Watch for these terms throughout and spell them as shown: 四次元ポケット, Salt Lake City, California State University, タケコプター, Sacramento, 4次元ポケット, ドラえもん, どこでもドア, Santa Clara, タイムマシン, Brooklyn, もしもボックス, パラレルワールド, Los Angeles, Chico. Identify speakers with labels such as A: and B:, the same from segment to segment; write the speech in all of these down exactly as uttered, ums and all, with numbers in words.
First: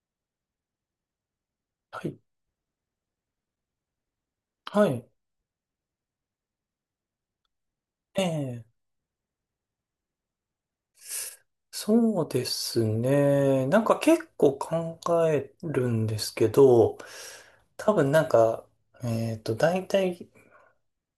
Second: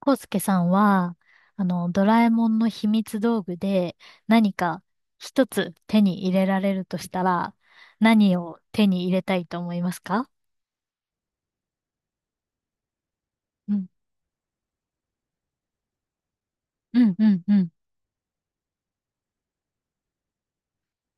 A: コウスケさんは、あの、ド
B: はい。
A: ラえもんの秘密道具で何か
B: はい。
A: 一つ手に入れられるとしたら、
B: え
A: 何を
B: え、
A: 手に入れたいと思いますか？
B: そうですね。
A: う
B: なん
A: ん、
B: か結構考えるんですけ
A: う
B: ど、
A: ん、うん、うん。
B: 多分なんか、えっと、大体、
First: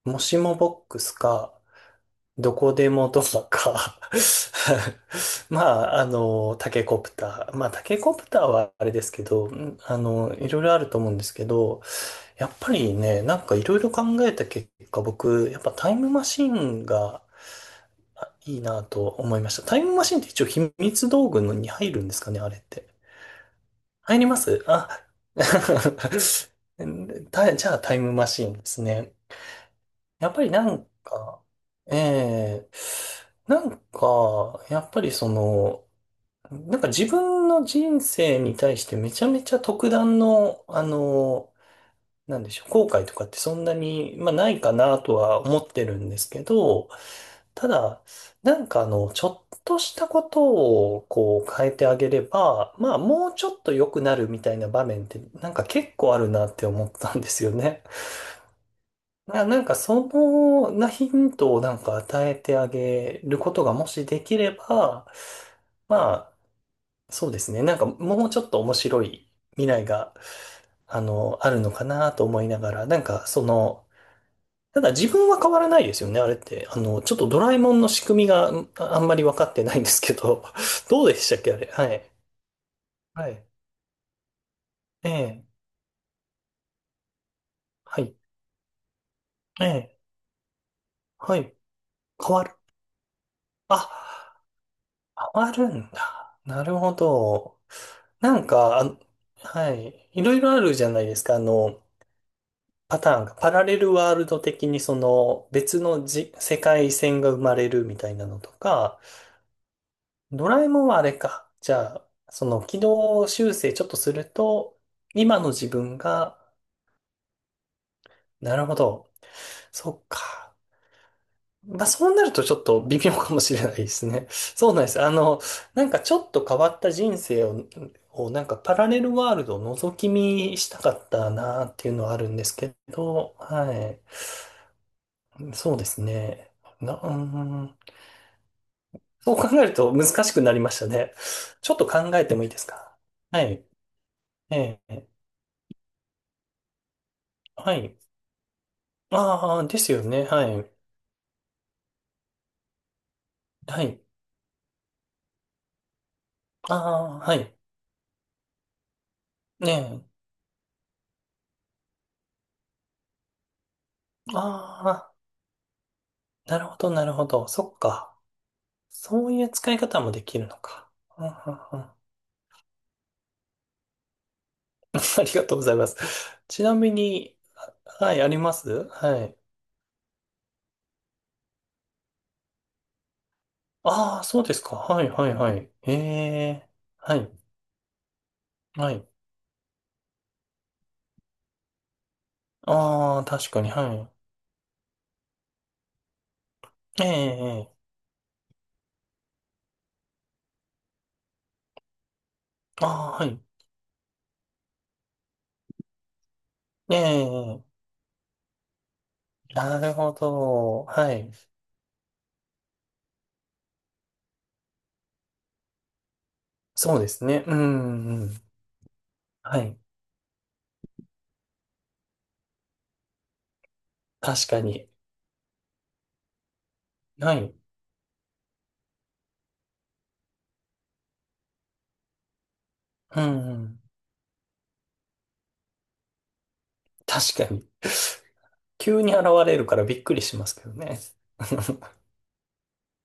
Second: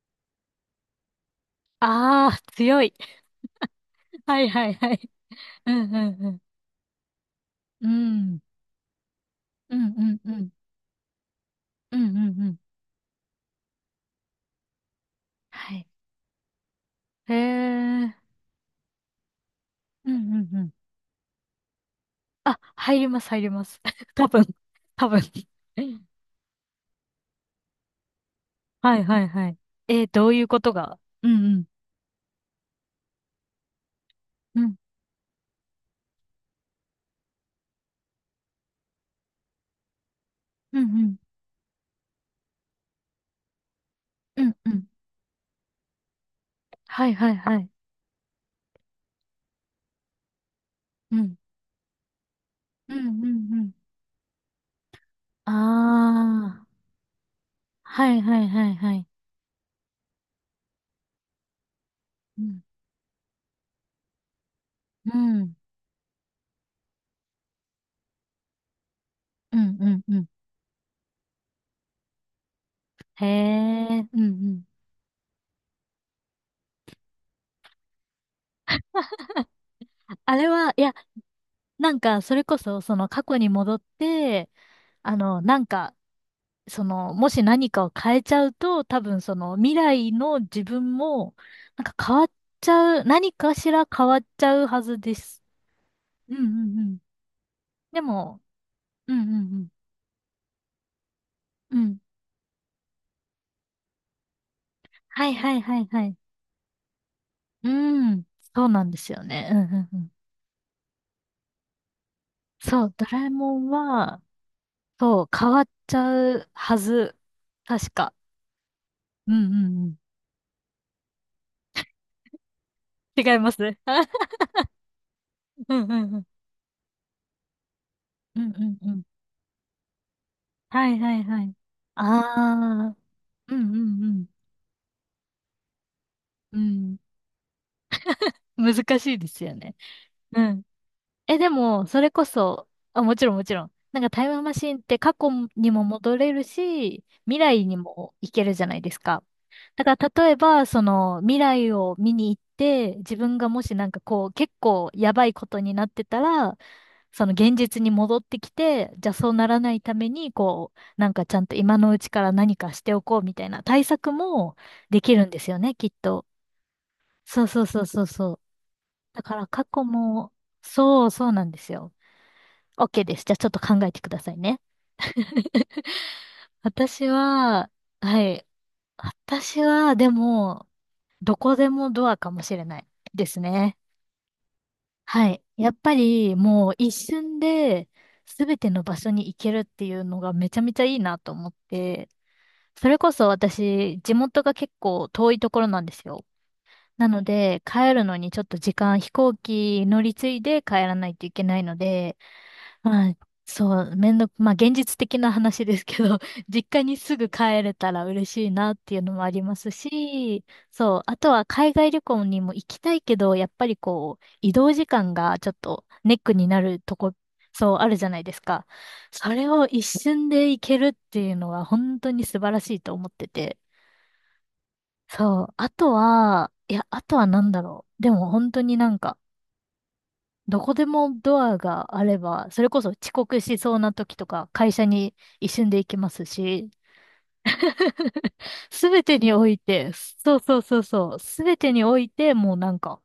B: もしもボックスか、
A: ああ、
B: どこ
A: 強
B: で
A: い。
B: もドアか。
A: はいはいはい。
B: ま
A: うん、う
B: あ、あ
A: ん、うん。
B: の、タケコプター。まあ、タ
A: う
B: ケコプ
A: ん、
B: ターはあれですけど、う
A: う
B: んあ
A: ん、う
B: の、い
A: ん。
B: ろいろあると思うんですけど、
A: うん、うん、うん。う
B: やっ
A: ん
B: ぱりね、なんかいろいろ考えた結果、僕、やっぱ
A: はい。
B: タイムマシンが
A: へえ。
B: いいなと思いました。タイムマ
A: う
B: シ
A: ん、う
B: ンって一応
A: ん、う
B: 秘
A: ん。
B: 密道具のに入るんですかね、あれ
A: あ、
B: って。
A: 入ります、入ります。
B: 入り
A: 多
B: ま
A: 分、
B: すあ、
A: 多分。
B: たじゃあタイムマシンです
A: はい
B: ね。
A: はいはい。えー、ど
B: やっ
A: うい
B: ぱ
A: う
B: り
A: こ
B: な
A: と
B: ん
A: が。う
B: か、
A: ん、うん、
B: ええなん
A: う
B: か、
A: ん、
B: やっぱりその、なんか自分の人生に対してめちゃめちゃ特段の、
A: う
B: あ
A: ん、うん。
B: の、なんでしょう、後悔とかってそんなに、まあ、
A: う
B: な
A: ん
B: い
A: う
B: か
A: ん
B: なとは思ってるんですけど、
A: はいはいは
B: た
A: い。
B: だ、なんかあの、ちょっとしたことを
A: うん。
B: こう変えてあげれば、
A: う
B: まあ
A: んうん
B: もうちょ
A: う
B: っ
A: ん。
B: と良くなるみたいな場面ってな
A: あ
B: んか結構あるなって
A: あ。
B: 思ったんですよね。
A: はいはいはいはい。
B: な、なんかそのなヒントをなんか与え
A: う
B: て
A: ん。
B: あげることがもしできれば、
A: うん。
B: まあそうですね。なんかもうちょっと面白い
A: う
B: 未
A: ん
B: 来
A: うん
B: が
A: うん。
B: あの、あるのかなと思いながら、なん
A: へ
B: かその、
A: え。うんうん。
B: ただ自分は変わらないですよね、あれって。あの、ちょっとドラえもんの仕組みがんあんまり分かってないんですけ
A: あ
B: ど、
A: れは、い や、
B: どうでしたっけ、あれ。は
A: なん
B: い。
A: か、それこそ、その過
B: は
A: 去
B: い。
A: に戻って、
B: え
A: あの、
B: え。
A: なんか、その、もし何かを
B: はい。
A: 変えちゃうと、多分その、
B: え
A: 未
B: え。
A: 来の自分も、
B: はい。
A: なんか変わっ
B: 変わる。
A: ちゃう、何かしら
B: あ、
A: 変わっちゃうはずで
B: 変
A: す。
B: わるん
A: う
B: だ。
A: んう
B: なる
A: んう
B: ほ
A: ん。
B: ど。
A: で
B: な
A: も、
B: んか、あ
A: うんうん
B: はい。いろいろあるじゃないですか、あ
A: うん。
B: の、
A: うん。
B: パターンが。パラレルワールド的にそ
A: はい
B: の
A: はいは
B: 別
A: いは
B: の
A: い。
B: じ世界線が生ま
A: う
B: れるみたい
A: ん、
B: なのと
A: そうなんで
B: か、
A: すよね。うんうんうん。
B: ドラえもんはあれか。じゃあ、その軌
A: そう、ドラ
B: 道
A: えも
B: 修
A: ん
B: 正ちょっとす
A: は、
B: ると、
A: そう、
B: 今
A: 変
B: の
A: わ
B: 自
A: っち
B: 分
A: ゃ
B: が、
A: うはず。確か。
B: なるほど。
A: うんうんう
B: そ
A: ん。
B: っか。まあそうなるとちょっと微妙
A: 違
B: か
A: い
B: も
A: ま
B: し
A: す
B: れない
A: ね。
B: ですね。そうなんです。あの、
A: うん
B: なん
A: う
B: かち
A: んう
B: ょ
A: ん。
B: っと変わった人生を、を
A: う
B: な
A: ん
B: んか
A: う
B: パ
A: ん
B: ラ
A: う
B: レ
A: ん。
B: ルワールドを覗き見した
A: は
B: か
A: い
B: っ
A: はい
B: た
A: はい。
B: なっていうのはあるんですけ
A: ああ、
B: ど、
A: うん
B: は
A: うん
B: い。そうですね。
A: う
B: な、
A: ん。
B: うーん。
A: うん。難しいで
B: そう
A: す
B: 考
A: よ
B: える
A: ね。
B: と難し
A: う
B: くなり
A: ん
B: ましたね。
A: え、で
B: ちょっ
A: も、
B: と
A: それ
B: 考
A: こ
B: えてもいいです
A: そ、
B: か。
A: あ、もちろん
B: は
A: もち
B: い。
A: ろん。なんかタイムマシンっ
B: え
A: て
B: え。
A: 過去にも戻れるし、未来に
B: はい。
A: も行けるじゃないですか。
B: ああ、で
A: だ
B: す
A: か
B: よね。
A: ら例え
B: は
A: ば、
B: い。
A: その未来を見に行って、自分がもし
B: は
A: なんか
B: い。
A: こう結構やばいことになってたら、
B: ああ、
A: その
B: はい。
A: 現実に戻ってきて、じゃあそうならないた
B: ね
A: めに、こう、なんかちゃんと今のうちから何かしておこうみたいな対策
B: え。
A: もで
B: あ
A: きるんですよね、きっと。
B: あ、なるほど、なるほ
A: そう
B: ど。
A: そう
B: そっ
A: そうそう
B: か。
A: そう。だ
B: そう
A: か
B: い
A: ら
B: う
A: 過
B: 使い
A: 去
B: 方もで
A: も、
B: きるのか。
A: そう
B: うん
A: そ
B: う
A: う
B: ん
A: なんです
B: うん。
A: よ。OK です。じゃあちょっと考えてくださいね。
B: ありがとうございます。ちなみ
A: 私
B: に、
A: は、
B: は
A: は
B: い、あり
A: い。
B: ます、はい。
A: 私は、でも、どこでもドアかもしれないですね。
B: ああ、そうですか。はい、は
A: は
B: い、
A: い。
B: は
A: や
B: い。
A: っ
B: え
A: ぱり、
B: え、
A: もう一
B: はい、
A: 瞬で、すべての
B: は
A: 場
B: い。
A: 所に行けるっていうのがめちゃめちゃいいなと思って、それこ
B: ああ、
A: そ
B: 確かに、は
A: 私、地
B: い。
A: 元が結構遠いところなんですよ。
B: え
A: なので、
B: え、ええ、
A: 帰るのにちょっと時間、飛行機乗り継いで帰らないといけないので、
B: あ
A: はい。
B: あ、はい。
A: そう、めんどく、まあ現実的な話ですけど、実家
B: え
A: にすぐ帰
B: え、
A: れたら嬉しいなっていうのもあります
B: なるほ
A: し、
B: ど。
A: そう、
B: は
A: あ
B: い。
A: とは海外旅行にも行きたいけど、やっぱりこう、移動時間がちょっとネックになると
B: そうで
A: こ、
B: すね。う
A: そう、あるじゃな
B: ん、
A: い
B: う
A: です
B: ん。
A: か。それ
B: は
A: を
B: い。
A: 一瞬で行けるっていうのは本当に素晴らしいと思ってて。
B: 確かに。
A: そう、あとは、いや、あとは
B: は
A: 何
B: い。
A: だろう。でも本当になんか、どこでもドアがあれば、それこそ遅
B: う
A: 刻しそう
B: ん。
A: な時とか、会社に一瞬で行きますし、
B: 確かに。
A: す
B: 急
A: べ
B: に
A: て
B: 現
A: にお
B: れ
A: い
B: るから
A: て、
B: びっくり
A: そ
B: し
A: う
B: ます
A: そう
B: けど
A: そう
B: ね。
A: そう、すべてにお いて、もうなんか、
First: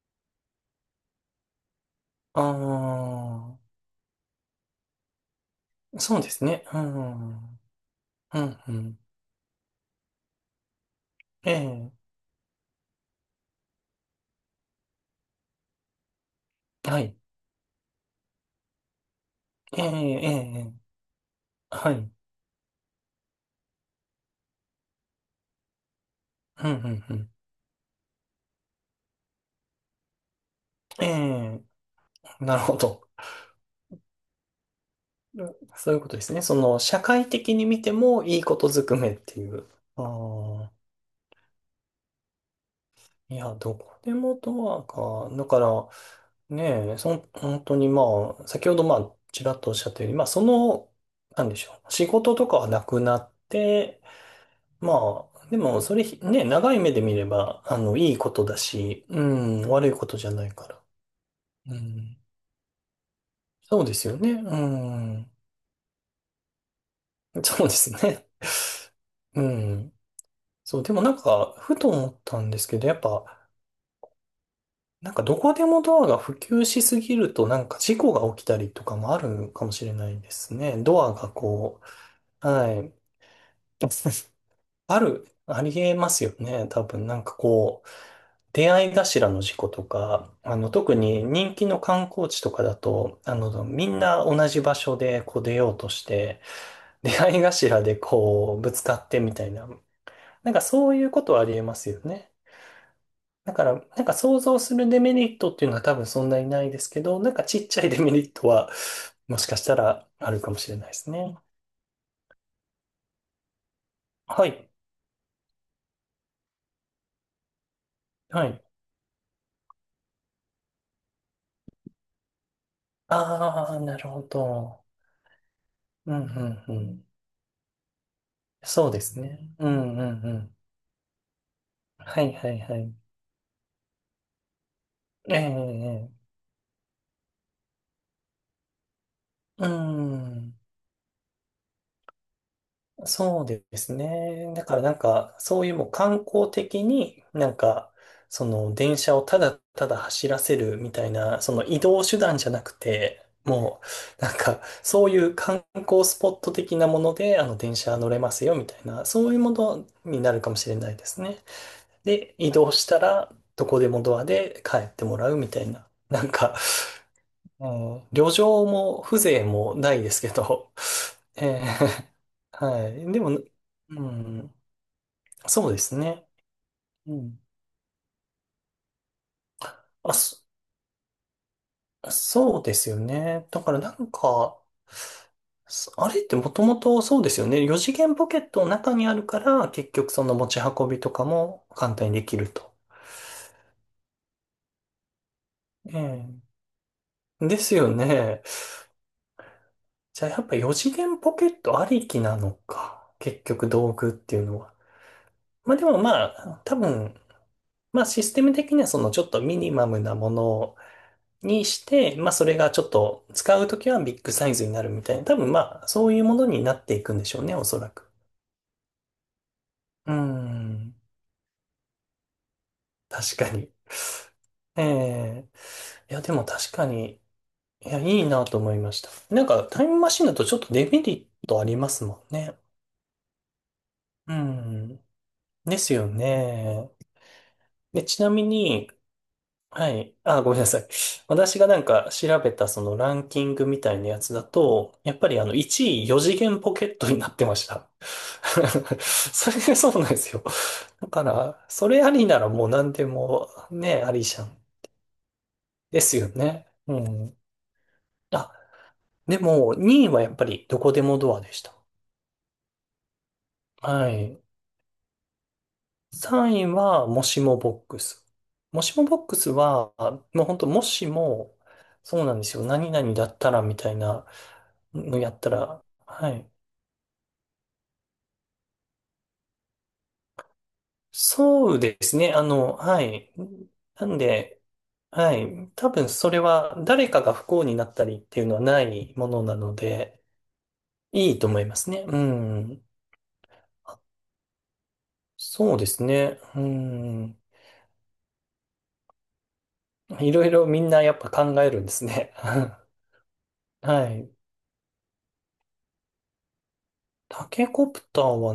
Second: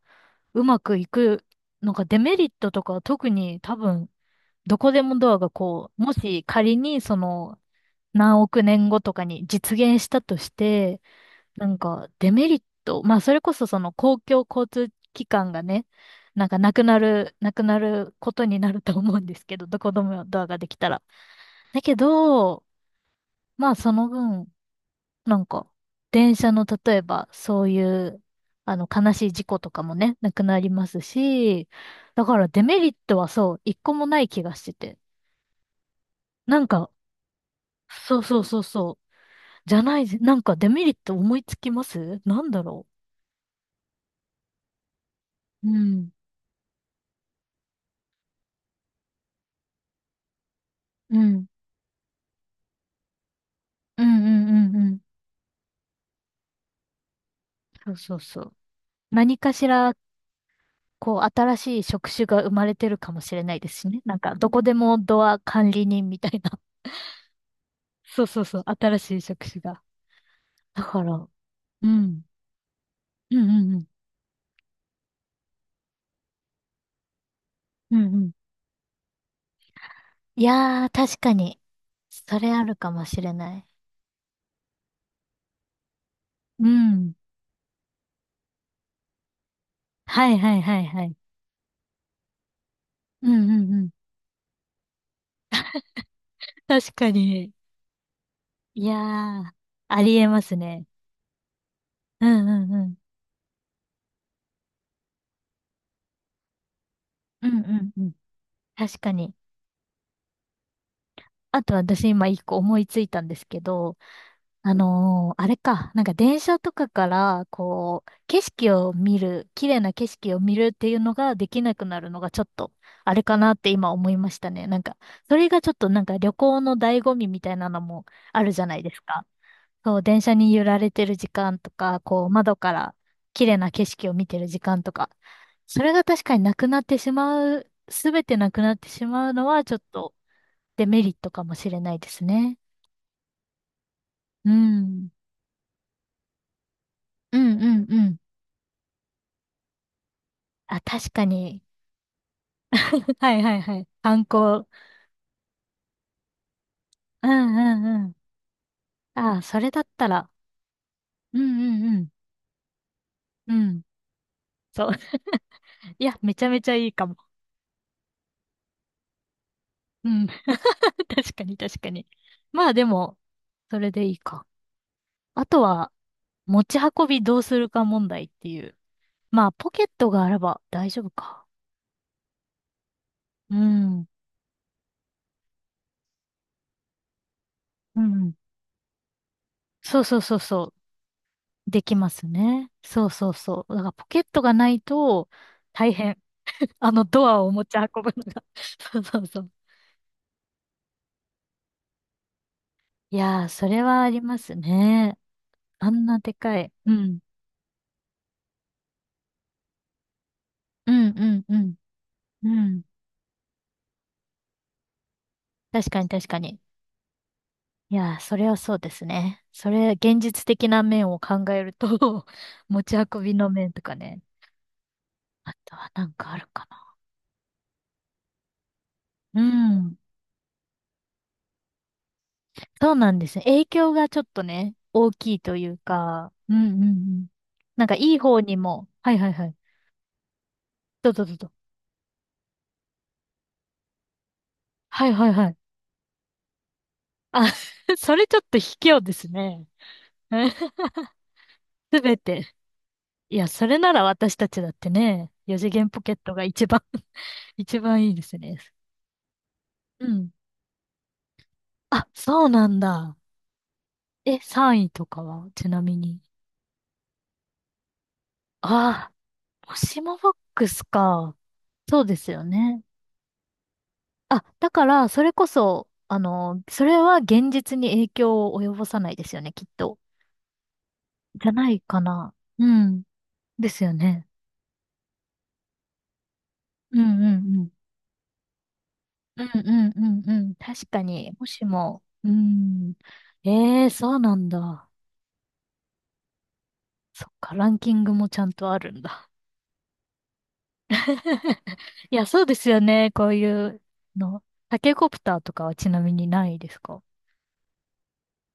A: うまくいく、なんかデメリットとかは特に
B: あ
A: 多分、どこでもドアがこ
B: あ、
A: う、も
B: そうで
A: し
B: すね。
A: 仮
B: う
A: にそ
B: ん。う
A: の、
B: ん、う
A: 何億年
B: ん。
A: 後とかに実現したとして、
B: え
A: なん
B: え、
A: か、デメリット、まあ、それこそその公共交通機関がね、なんかなくな
B: はい。
A: る、なくなることになると思うんですけど、ど
B: ええ、
A: こでもドアが
B: え
A: で
B: え、
A: きたら。だ
B: は
A: け
B: い。うん、
A: ど、まあ、その分、なんか、電車の
B: う
A: 例え
B: ん、う
A: ば、
B: ん。
A: そういう、あの、悲しい事故とかもね、なくなります
B: ええ、
A: し、だから
B: なる
A: デ
B: ほ
A: メリッ
B: ど。
A: トはそう、一個もない気がしてて。
B: そういうことですね。そ
A: なん
B: の、
A: か、
B: 社会的に見て
A: そう
B: もい
A: そう
B: いこ
A: そう
B: とず
A: そ
B: く
A: う、
B: めっていう。
A: じゃな
B: あ
A: い、なんかデ
B: あ、
A: メリット思いつきますなんだろ
B: いや、どこでもドアか。だか
A: う。う
B: ら、
A: ん。
B: ねえ、そん、本当にまあ、先ほどまあ、ちらっとおっしゃったように、まあ、その、
A: う
B: な
A: ん
B: んでしょう、仕事とかはなくなって、
A: うんうんうんうん。
B: まあ、でも、それ、ね、長い目で見れば、あ
A: そう
B: の、い
A: そ
B: い
A: う
B: こ
A: そ
B: と
A: う。
B: だし、う
A: 何かし
B: ん、悪い
A: ら、
B: ことじゃないから。
A: こう、新
B: う
A: しい職
B: ん、
A: 種が生まれてるかもしれないです
B: そう
A: し
B: で
A: ね。
B: す
A: な
B: よ
A: ん
B: ね。
A: か、ど
B: う
A: こでもド
B: ん、
A: ア管理人みたいな。
B: そうです
A: そう
B: ね。
A: そうそう。新しい
B: う
A: 職種が。
B: ん。そ
A: だ
B: う、でも
A: か
B: な
A: ら、
B: ん
A: うん。
B: か、ふ
A: う
B: と思っ
A: ん
B: たんですけど、やっ
A: う
B: ぱ、
A: んうん。
B: なんか、どこでもドアが普及しすぎると、なんか、
A: う
B: 事故
A: んう
B: が
A: ん。
B: 起きたりとかもあるかもしれないで
A: い
B: すね。
A: やー、
B: ドア
A: 確
B: が
A: かに。
B: こ
A: そ
B: う、
A: れあ
B: は
A: るか
B: い。
A: もしれない。
B: ある、ありえますよね。
A: う
B: 多分、
A: ん。
B: なんかこう、出会い頭の事故と
A: は
B: か、
A: い
B: あ
A: はい
B: の、
A: はい
B: 特
A: はい。
B: に人気の観光地とかだと、
A: う
B: あ
A: んう
B: の、
A: んう
B: み
A: ん。
B: んな同じ場所でこう出ようとして、
A: 確か
B: 出会い
A: に。
B: 頭でこう、ぶつ
A: いや
B: かってみた
A: ー、
B: いな、
A: ありえま
B: なん
A: す
B: か
A: ね。
B: そういうことはありえますよ
A: う
B: ね。
A: んうんうん。
B: だから、なんか想像するデメリットっていうのは多分そんなにないですけど、なんか
A: うん
B: ち
A: う
B: っちゃい
A: ん
B: デ
A: う
B: メ
A: ん。
B: リットは、
A: 確かに。
B: もしかしたらあるかもしれないですね。
A: あと私今一個思いついたんですけど、
B: はい。
A: あのーあれか、なんか電車とかから、こう、景
B: はい。
A: 色を見る、綺麗な景色を見るっていうのができなくなるのがちょっと、あれかなっ
B: あ
A: て
B: あ、
A: 今
B: なる
A: 思い
B: ほ
A: ましたね。なん
B: ど。
A: か、それがちょっとなん
B: うん、
A: か
B: う
A: 旅行
B: ん、う
A: の醍
B: ん。
A: 醐味みたいなのもあるじゃない
B: そう
A: です
B: です
A: か。
B: ね。うん
A: そ
B: う
A: う、電
B: んう
A: 車に
B: ん。
A: 揺られてる時間とか、
B: は
A: こう、
B: いは
A: 窓
B: い
A: か
B: はい。
A: ら綺麗な景色を見てる時間とか、
B: え
A: それが
B: え、ええ、
A: 確かになくなってしまう、すべてなくなってしまうのは
B: う
A: ちょっと
B: ん。
A: デメリットかもしれないですね。
B: そうです
A: う
B: ね。だからなん
A: ん。
B: か、そういうもう観光的に、
A: う
B: な
A: ん
B: ん
A: うん
B: か、
A: うん。
B: その電車をただただ走らせる
A: あ、
B: みた
A: 確
B: い
A: か
B: な、そ
A: に。
B: の移動手段じゃなく て、
A: はいはいは
B: も
A: い。観
B: う、なんか、
A: 光。
B: そういう観光スポット的なもの
A: う
B: で、あ
A: ん
B: の、
A: う
B: 電車
A: んう
B: 乗
A: ん。
B: れますよみたいな、そ
A: あ
B: ういう
A: あ、
B: も
A: それだ
B: の
A: った
B: に
A: ら。
B: なるかもしれないです
A: う
B: ね。
A: んうんうん。
B: で、移動したら、
A: う
B: どこ
A: ん。
B: でもドアで帰
A: そ
B: っ
A: う。
B: てもらうみたいな。
A: いや、
B: なん
A: めちゃ
B: か、
A: めちゃいいかも。
B: もう旅情も風情もない
A: う
B: です
A: ん。
B: けど、
A: 確 かに
B: え
A: 確かに。
B: ー
A: まあで
B: はい。
A: も、
B: でも、
A: それ
B: う
A: でいいか。
B: ん、
A: あと
B: そうで
A: は、
B: すね。
A: 持ち運
B: う
A: びど
B: ん。
A: うするか問題っていう。まあ、ポケット
B: あ、
A: があ
B: そ、
A: れば大丈夫か。
B: そうですよね。
A: う
B: だからな
A: ん。
B: んか、そあれってもともとそうですよね。
A: う
B: よじげん次元ポ
A: ん。
B: ケットの中にあるから、結
A: そう
B: 局
A: そう
B: その
A: そう
B: 持ち
A: そう。
B: 運びとかも
A: でき
B: 簡単
A: ま
B: にで
A: す
B: きる
A: ね。
B: と。
A: そうそうそう。だからポケットがないと大変。
B: え
A: あのドア
B: え、
A: を
B: で
A: 持
B: す
A: ち運
B: よ
A: ぶの
B: ね。
A: が。そうそうそう。
B: じゃあやっぱよじげん次元ポケットありきなのか。
A: い
B: 結
A: やー、そ
B: 局
A: れ
B: 道
A: はあ
B: 具っ
A: り
B: て
A: ま
B: いう
A: す
B: のは。
A: ね。
B: まあで
A: あ
B: も
A: んな
B: ま
A: でか
B: あ、
A: い。
B: 多
A: う
B: 分
A: ん。
B: まあシステム的にはそのちょっとミニマムなもの
A: うん、うん、う
B: に
A: ん。
B: して、まあそ
A: う
B: れがち
A: ん。
B: ょっと使うときはビッグサイズになるみたいな、多分まあ
A: 確か
B: そ
A: に、
B: ういう
A: 確
B: も
A: か
B: の
A: に。
B: になっていくんでしょうね、おそら
A: い
B: く。
A: やー、それはそうですね。それ、
B: うー
A: 現実的な
B: ん、
A: 面を考えると 持ち運び
B: 確
A: の
B: か
A: 面
B: に。
A: とかね。
B: ええ、
A: あとはなん
B: いやで
A: かあ
B: も
A: るか
B: 確か
A: な。
B: に、いやいいなと思いました。
A: う
B: なんかタイ
A: ん。
B: ムマシンだとちょっとデメリットありますもんね。
A: そうなんですね。影響がちょっ
B: う
A: とね、
B: ん、
A: 大きいという
B: ですよ
A: か。うん、うん、う
B: ね。
A: ん。なんか、
B: で、
A: いい
B: ちな
A: 方
B: み
A: にも。
B: に、
A: はい、はい、はい。
B: はい。あ、ごめんなさい。
A: どうぞ、どうぞ。
B: 私がなんか調べたそのランキングみたいなやつだと、
A: はい、
B: やっ
A: は
B: ぱ
A: い、
B: りあ
A: は
B: の
A: い。
B: いちいよじげん次元ポケットになって
A: あ、
B: ました。
A: それちょっと卑 怯です
B: それ
A: ね。
B: がそうなんですよ。だから、そ
A: す
B: れあ
A: べ
B: りな
A: て。
B: らもう何で
A: いや、
B: も
A: それな
B: ね、
A: ら
B: あり
A: 私
B: じゃ
A: た
B: ん。
A: ちだってね、四次元ポ
B: で
A: ケッ
B: すよ
A: トが一
B: ね。
A: 番
B: う ん。
A: 一番いいです
B: あ、
A: ね。
B: でも
A: う
B: にいは
A: ん。
B: やっぱりどこでもドアでした。
A: あ、そうなんだ。
B: は
A: え、
B: い。
A: さんいとかは、ちなみに。
B: さんいはもしもボックス。もしも
A: あ
B: ボックス
A: あ、も
B: は、
A: しもボッ
B: もう本当
A: ク
B: も
A: ス
B: し
A: か。
B: も、
A: そうで
B: そう
A: す
B: なん
A: よ
B: ですよ。
A: ね。
B: 何々だったらみたいな。
A: あ、だから、
B: の
A: そ
B: や
A: れ
B: っ
A: こ
B: たら、
A: そ、あ
B: はい。
A: の、それは現実に影響を及ぼさないですよね、きっと。じゃな
B: そう
A: い
B: で
A: か
B: すね。
A: な。
B: あ
A: う
B: の、は
A: ん。
B: い。
A: ですよ
B: なん
A: ね。
B: で、はい。多分それは
A: うん
B: 誰か
A: う
B: が不
A: んう
B: 幸
A: ん。
B: になったりっていうのはないもの
A: うん
B: な
A: う
B: の
A: ん
B: で、
A: うんうん。確か
B: い
A: に、
B: い
A: も
B: と思
A: し
B: いますね。
A: も、
B: う
A: う
B: ん。
A: ん。ええそうなんだ。
B: そうですね。う
A: そっ
B: ん。
A: か、ランキングもちゃんとあるんだ。
B: いろいろみんなやっぱ考え るんです
A: いや、
B: ね。
A: そうですよね。こういう
B: はい。
A: の。タケコプターとかはちなみにないですか
B: タケコプターは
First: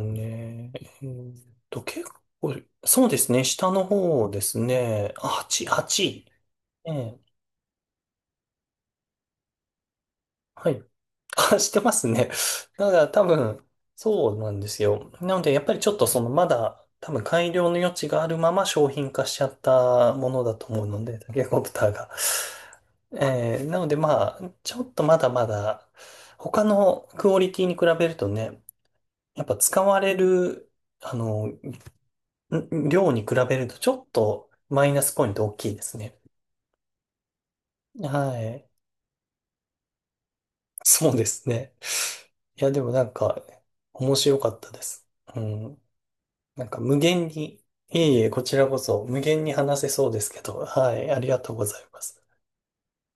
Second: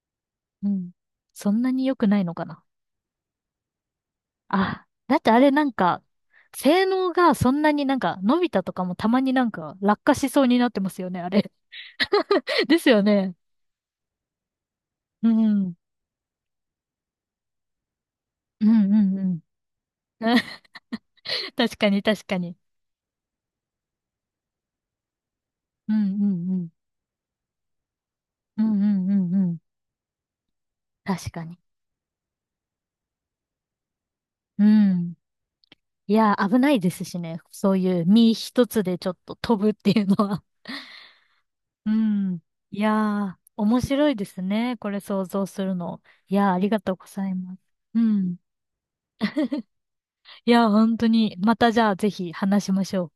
A: う
B: ね、え
A: ん。
B: ーっ
A: そんな
B: と、
A: に良
B: 結
A: くないのか
B: 構、
A: な
B: そうですね。下の方です
A: あ、
B: ね。
A: だっ
B: あ、
A: てあれな
B: はち、
A: ん
B: はち
A: か、
B: い
A: 性
B: え
A: 能
B: え。
A: がそんなになんか、のび太とかもたまになんか落下しそうになっ
B: は
A: て
B: い。
A: ますよね、あれ。
B: あしてますね。
A: です
B: だか
A: よ
B: ら多
A: ね。
B: 分、そうなんですよ。
A: う
B: なので、やっ
A: ん。う
B: ぱ
A: ん
B: りちょっとその、まだ、多分改良の余地があるま
A: う
B: ま商
A: ん
B: 品
A: う
B: 化し
A: ん。
B: ちゃったものだと 思うので、タケコプ
A: 確
B: タ
A: か
B: ー
A: に
B: が。
A: 確かに。
B: えーなので、まあ、ちょっとまだまだ、
A: うんうんう
B: 他
A: ん。
B: のクオリティに比べると
A: う
B: ね、
A: んうんうんう
B: やっぱ
A: ん。
B: 使われる、あ
A: 確か
B: の、
A: に。
B: ん量に比べると、ちょっと
A: う
B: マイナス
A: ん。
B: ポイント大きいです
A: い
B: ね。
A: や、危ないですしね。そういう身
B: は
A: 一
B: い。
A: つでちょっと飛ぶっていうのは。
B: そうですね。
A: うん。
B: いや、
A: い
B: で
A: や
B: もなん
A: ー、
B: か、
A: 面白い
B: 面
A: で
B: 白
A: す
B: かった
A: ね。
B: で
A: これ
B: す。
A: 想
B: う
A: 像する
B: ん。
A: の。いやー、あ
B: な
A: り
B: ん
A: が
B: か
A: とう
B: 無
A: ござ
B: 限
A: いま
B: に、
A: す。
B: い
A: う
B: えいえ、
A: ん。
B: こちらこそ無限に話せそうですけ
A: い
B: ど、
A: やー、
B: は
A: 本当
B: い、あり
A: に、
B: がと
A: ま
B: うご
A: た
B: ざ
A: じ
B: い
A: ゃあ
B: ま
A: ぜ
B: す。
A: ひ話しましょう。